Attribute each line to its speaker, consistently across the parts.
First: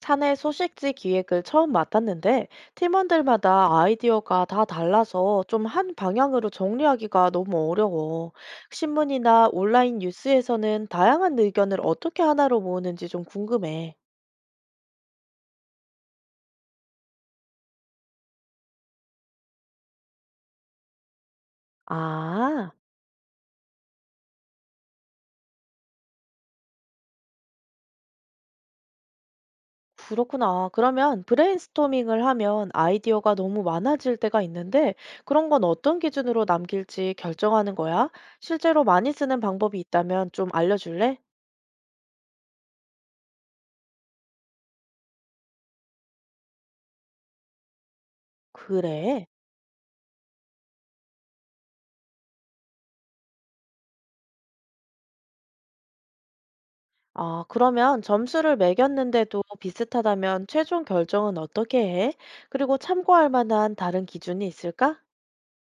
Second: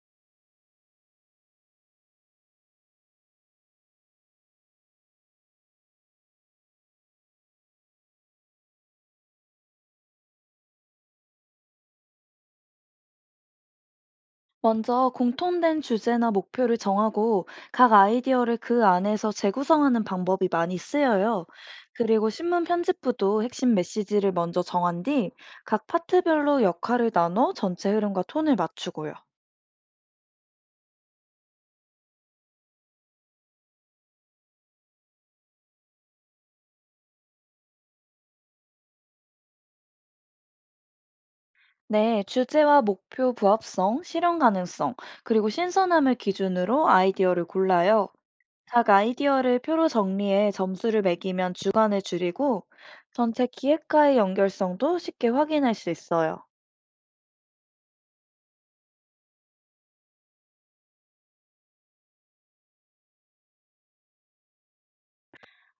Speaker 1: 사내 소식지 기획을 처음 맡았는데 팀원들마다 아이디어가 다 달라서 좀 한 방향으로 정리하기가 너무 어려워. 신문이나 온라인 뉴스에서는 다양한 의견을 어떻게 하나로 모으는지 좀 궁금해.
Speaker 2: 먼저 공통된 주제나 목표를 정하고 각 아이디어를 그 안에서 재구성하는 방법이 많이 쓰여요. 그리고 신문
Speaker 1: 아,
Speaker 2: 편집부도 핵심 메시지를 먼저 정한 뒤 각 파트별로 역할을 나눠 전체 흐름과 톤을 맞추고요.
Speaker 1: 그렇구나. 그러면 브레인스토밍을 하면 아이디어가 너무 많아질 때가 있는데 그런 건 어떤 기준으로 남길지 결정하는 거야? 실제로 많이 쓰는 방법이 있다면 좀 알려줄래?
Speaker 2: 네, 주제와 목표 부합성, 실현 가능성, 그리고 신선함을 기준으로 아이디어를 골라요. 각
Speaker 1: 그래.
Speaker 2: 아이디어를 표로 정리해 점수를 매기면 주관을 줄이고 전체 기획과의 연결성도 쉽게 확인할 수 있어요.
Speaker 1: 아, 그러면 점수를 매겼는데도 비슷하다면 최종 결정은 어떻게 해? 그리고 참고할 만한 다른 기준이 있을까?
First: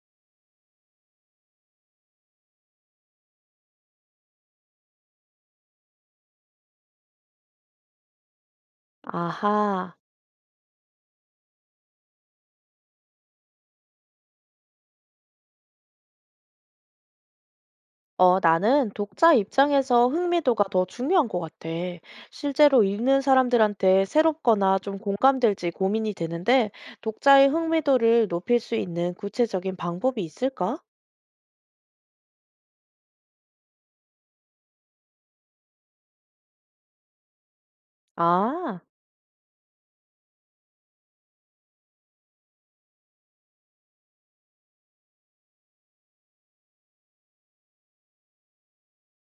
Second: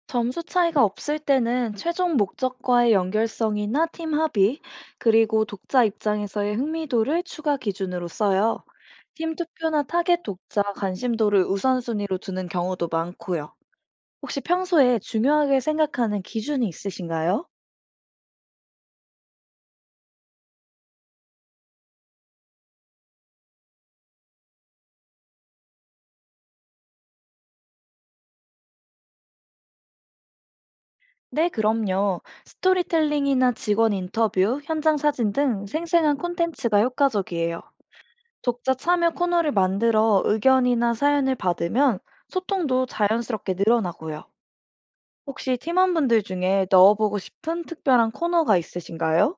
Speaker 2: 점수 차이가 없을 때는 최종 목적과의 연결성이나 팀 합의, 그리고 독자 입장에서의 흥미도를 추가 기준으로 써요. 팀 투표나
Speaker 1: 아하.
Speaker 2: 타겟 독자 관심도를 우선순위로 두는 경우도 많고요. 혹시 평소에 중요하게 생각하는 기준이 있으신가요?
Speaker 1: 어, 나는 독자 입장에서 흥미도가 더 중요한 것 같아. 실제로 읽는 사람들한테 새롭거나 좀 공감될지 고민이 되는데, 독자의 흥미도를 높일 수 있는 구체적인 방법이 있을까?
Speaker 2: 네, 그럼요. 스토리텔링이나 직원 인터뷰, 현장 사진 등 생생한 콘텐츠가 효과적이에요. 독자
Speaker 1: 아.
Speaker 2: 참여 코너를 만들어 의견이나 사연을 받으면 소통도 자연스럽게 늘어나고요. 혹시 팀원분들 중에 넣어보고 싶은 특별한 코너가 있으신가요?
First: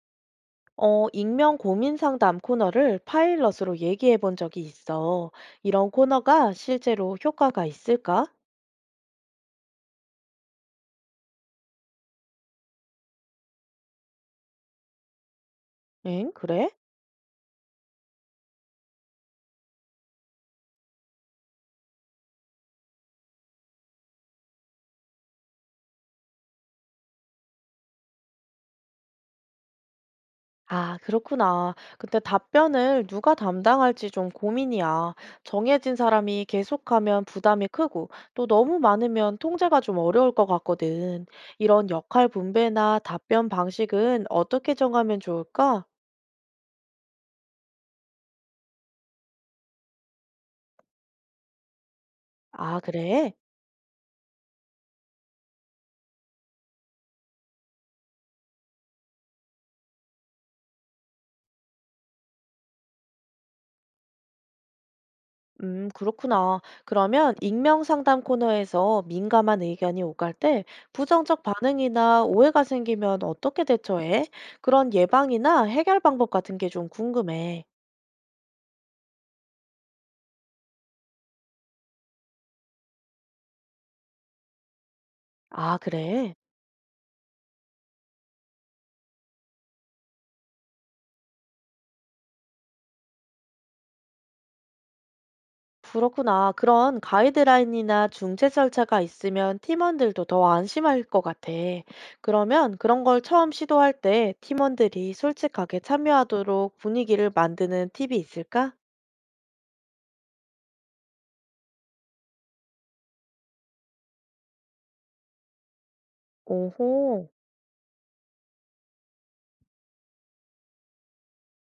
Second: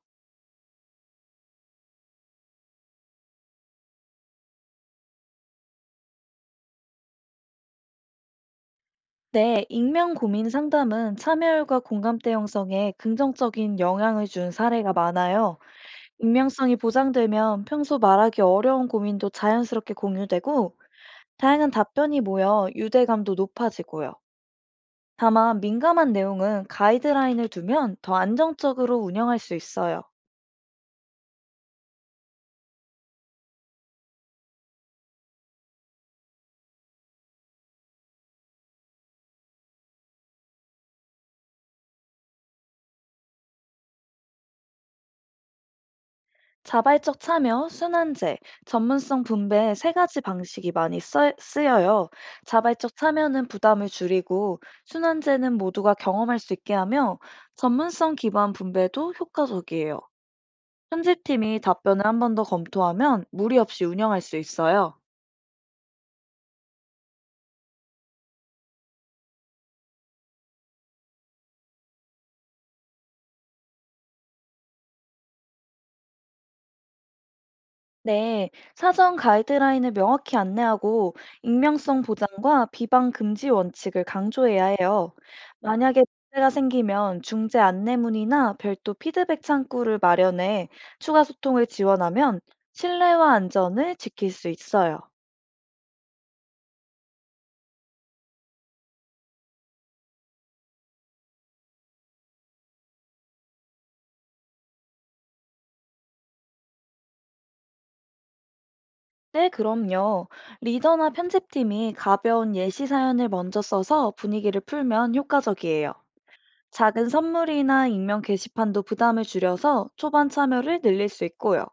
Speaker 1: 어, 익명 고민 상담 코너를 파일럿으로 얘기해 본 적이 있어. 이런 코너가 실제로 효과가 있을까?
Speaker 2: 네, 익명 고민 상담은 참여율과 공감대 형성에 긍정적인 영향을 준 사례가 많아요.
Speaker 1: 응, 그래?
Speaker 2: 익명성이 보장되면 평소 말하기 어려운 고민도 자연스럽게 공유되고, 다양한 답변이 모여 유대감도 높아지고요. 다만 민감한 내용은 가이드라인을 두면 더 안정적으로 운영할 수 있어요.
Speaker 1: 아, 그렇구나. 근데 답변을 누가 담당할지 좀 고민이야. 정해진 사람이 계속하면 부담이 크고 또 너무 많으면 통제가 좀 어려울 것 같거든. 이런 역할 분배나 답변 방식은 어떻게 정하면 좋을까?
Speaker 2: 자발적 참여, 순환제, 전문성 분배 세 가지 방식이 많이 쓰여요.
Speaker 1: 아,
Speaker 2: 자발적
Speaker 1: 그래?
Speaker 2: 참여는 부담을 줄이고, 순환제는 모두가 경험할 수 있게 하며, 전문성 기반 분배도 효과적이에요. 편집팀이 답변을 한 번 더 검토하면 무리 없이 운영할 수 있어요.
Speaker 1: 그렇구나. 그러면 익명 상담 코너에서 민감한 의견이 오갈 때 부정적 반응이나 오해가 생기면 어떻게 대처해? 그런 예방이나 해결 방법 같은 게 좀 궁금해.
Speaker 2: 네, 사전 가이드라인을 명확히 안내하고 익명성 보장과 비방 금지 원칙을 강조해야 해요.
Speaker 1: 아,
Speaker 2: 만약에
Speaker 1: 그래?
Speaker 2: 문제가 생기면 중재 안내문이나 별도 피드백 창구를 마련해 추가 소통을 지원하면 신뢰와 안전을 지킬 수 있어요.
Speaker 1: 그렇구나. 그런 가이드라인이나 중재 절차가 있으면 팀원들도 더 안심할 것 같아. 그러면 그런 걸 처음 시도할 때 팀원들이 솔직하게 참여하도록 분위기를 만드는 팁이 있을까?
Speaker 2: 네, 그럼요. 리더나 편집팀이 가벼운 예시 사연을 먼저 써서 분위기를 풀면 효과적이에요. 작은
Speaker 1: 오호.
Speaker 2: 선물이나 익명 게시판도 부담을 줄여서 초반 참여를 늘릴 수 있고요.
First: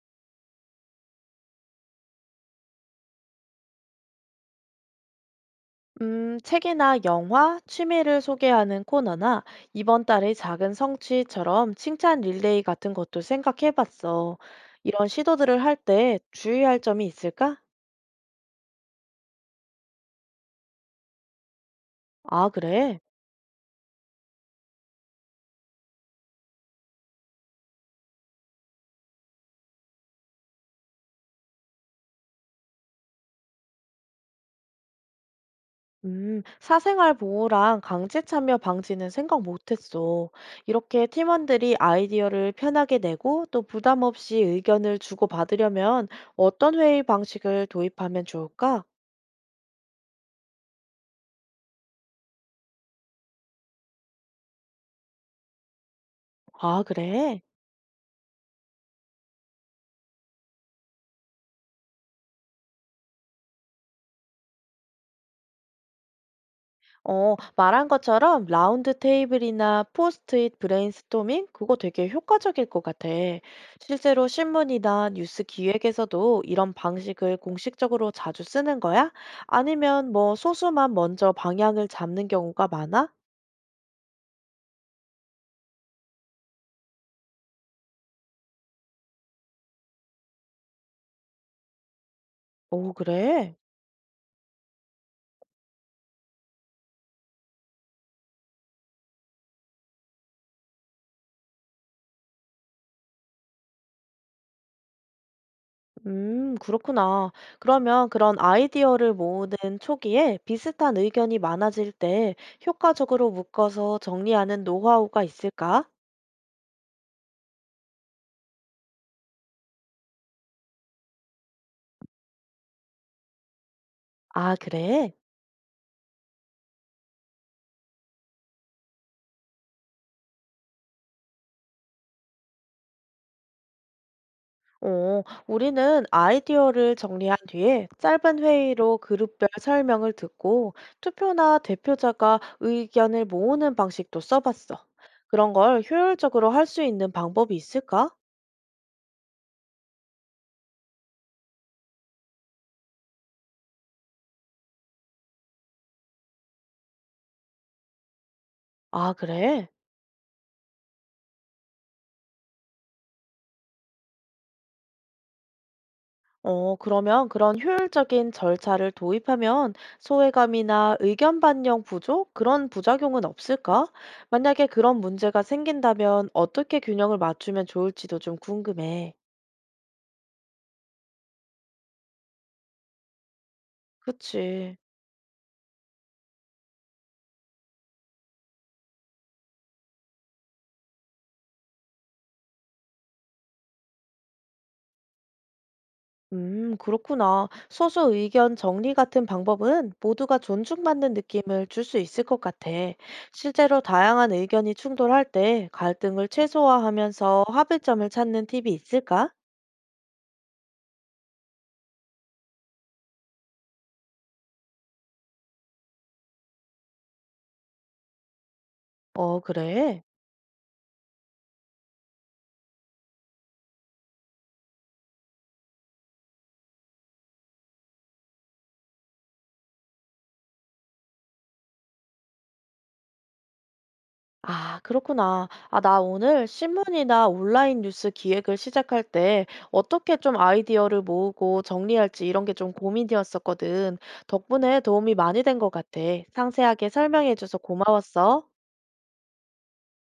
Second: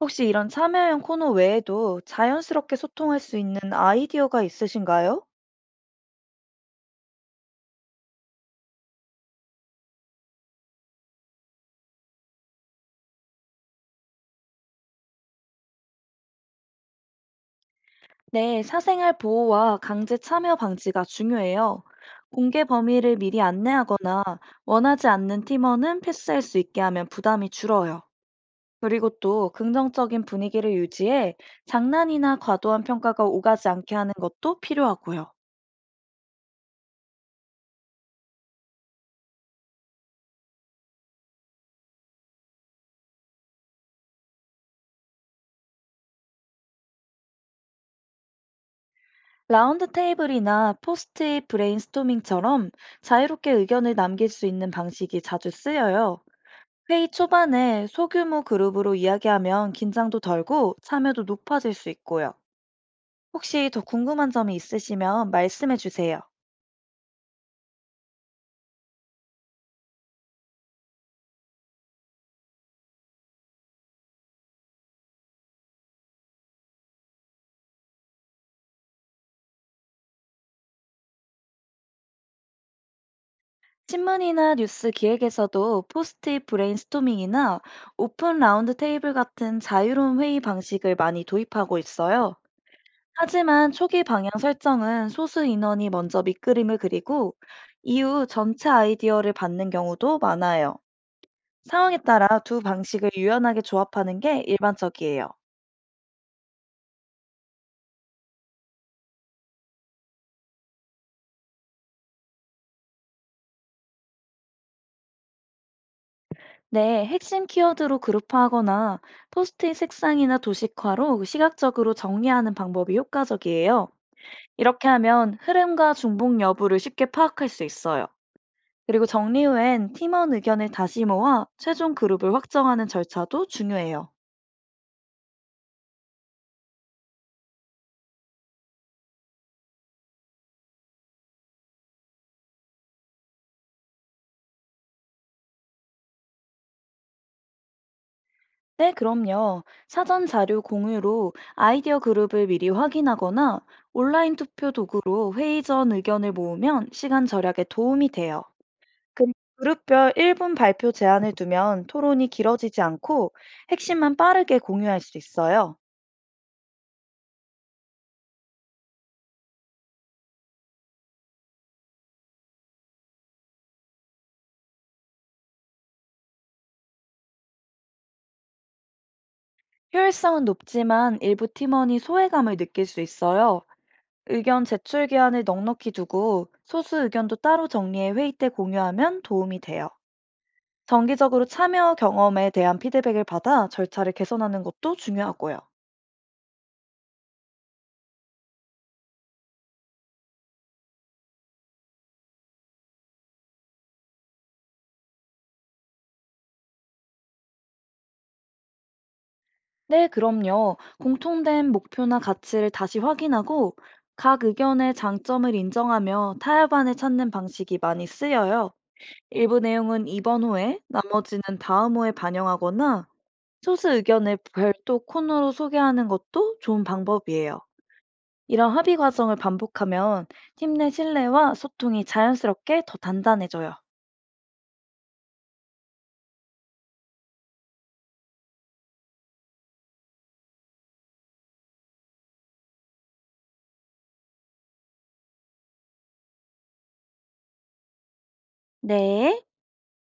Speaker 2: 혹시 이런 참여형 코너 외에도 자연스럽게 소통할 수 있는 아이디어가 있으신가요?
Speaker 1: 책이나 영화, 취미를 소개하는 코너나 이번 달의 작은 성취처럼 칭찬 릴레이 같은 것도 생각해 봤어. 이런 시도들을 할 때 주의할 점이 있을까?
Speaker 2: 네, 사생활 보호와 강제 참여 방지가 중요해요.
Speaker 1: 아,
Speaker 2: 공개
Speaker 1: 그래?
Speaker 2: 범위를 미리 안내하거나 원하지 않는 팀원은 패스할 수 있게 하면 부담이 줄어요. 그리고 또 긍정적인 분위기를 유지해 장난이나 과도한 평가가 오가지 않게 하는 것도 필요하고요.
Speaker 1: 사생활 보호랑 강제 참여 방지는 생각 못 했어. 이렇게 팀원들이 아이디어를 편하게 내고 또 부담 없이 의견을 주고받으려면 어떤 회의 방식을 도입하면 좋을까?
Speaker 2: 라운드 테이블이나 포스트잇 브레인스토밍처럼 자유롭게 의견을 남길 수 있는 방식이 자주 쓰여요.
Speaker 1: 아,
Speaker 2: 회의
Speaker 1: 그래?
Speaker 2: 초반에 소규모 그룹으로 이야기하면 긴장도 덜고 참여도 높아질 수 있고요. 혹시 더 궁금한 점이 있으시면 말씀해 주세요.
Speaker 1: 어, 말한 것처럼 라운드 테이블이나 포스트잇 브레인스토밍 그거 되게 효과적일 것 같아. 실제로 신문이나 뉴스 기획에서도 이런 방식을 공식적으로 자주 쓰는 거야? 아니면 뭐 소수만 먼저 방향을 잡는 경우가 많아?
Speaker 2: 신문이나 뉴스 기획에서도 포스트잇 브레인스토밍이나 오픈 라운드 테이블 같은 자유로운 회의 방식을 많이 도입하고 있어요.
Speaker 1: 오, 그래?
Speaker 2: 하지만 초기 방향 설정은 소수 인원이 먼저 밑그림을 그리고 이후 전체 아이디어를 받는 경우도 많아요. 상황에 따라 두 방식을 유연하게 조합하는 게 일반적이에요.
Speaker 1: 그렇구나. 그러면 그런 아이디어를 모으는 초기에 비슷한 의견이 많아질 때 효과적으로 묶어서 정리하는 노하우가 있을까?
Speaker 2: 네, 핵심 키워드로 그룹화하거나 포스트잇 색상이나 도식화로 시각적으로 정리하는 방법이 효과적이에요.
Speaker 1: 아,
Speaker 2: 이렇게
Speaker 1: 그래?
Speaker 2: 하면 흐름과 중복 여부를 쉽게 파악할 수 있어요. 그리고 정리 후엔 팀원 의견을 다시 모아 최종 그룹을 확정하는 절차도 중요해요.
Speaker 1: 어, 우리는 아이디어를 정리한 뒤에 짧은 회의로 그룹별 설명을 듣고 투표나 대표자가 의견을 모으는 방식도 써봤어. 그런 걸 효율적으로 할 수 있는 방법이 있을까?
Speaker 2: 네, 그럼요. 사전 자료 공유로 아이디어 그룹을 미리 확인하거나 온라인 투표 도구로 회의 전 의견을 모으면 시간 절약에 도움이 돼요.
Speaker 1: 아,
Speaker 2: 그
Speaker 1: 그래?
Speaker 2: 그룹별 1분 발표 제한을 두면 토론이 길어지지 않고 핵심만 빠르게 공유할 수 있어요.
Speaker 1: 어, 그러면 그런 효율적인 절차를 도입하면 소외감이나 의견 반영 부족 그런 부작용은 없을까? 만약에 그런 문제가 생긴다면 어떻게 균형을 맞추면 좋을지도 좀 궁금해.
Speaker 2: 효율성은 높지만 일부 팀원이 소외감을 느낄 수 있어요. 의견
Speaker 1: 그치.
Speaker 2: 제출 기한을 넉넉히 두고 소수 의견도 따로 정리해 회의 때 공유하면 도움이 돼요. 정기적으로 참여 경험에 대한 피드백을 받아 절차를 개선하는 것도 중요하고요.
Speaker 1: 그렇구나. 소수 의견 정리 같은 방법은 모두가 존중받는 느낌을 줄 수 있을 것 같아. 실제로 다양한 의견이 충돌할 때 갈등을 최소화하면서 합의점을 찾는 팁이 있을까?
Speaker 2: 네, 그럼요. 공통된 목표나 가치를 다시 확인하고 각 의견의 장점을 인정하며 타협안을 찾는 방식이 많이 쓰여요.
Speaker 1: 어,
Speaker 2: 일부
Speaker 1: 그래.
Speaker 2: 내용은 이번 호에, 나머지는 다음 호에 반영하거나 소수 의견을 별도 코너로 소개하는 것도 좋은 방법이에요. 이런 합의 과정을 반복하면 팀 내 신뢰와 소통이 자연스럽게 더 단단해져요.
Speaker 1: 아, 그렇구나. 아, 나 오늘 신문이나 온라인 뉴스 기획을 시작할 때 어떻게 좀 아이디어를 모으고 정리할지 이런 게 좀 고민이었었거든. 덕분에 도움이 많이 된 것 같아. 상세하게 설명해줘서 고마웠어.
Speaker 2: 네.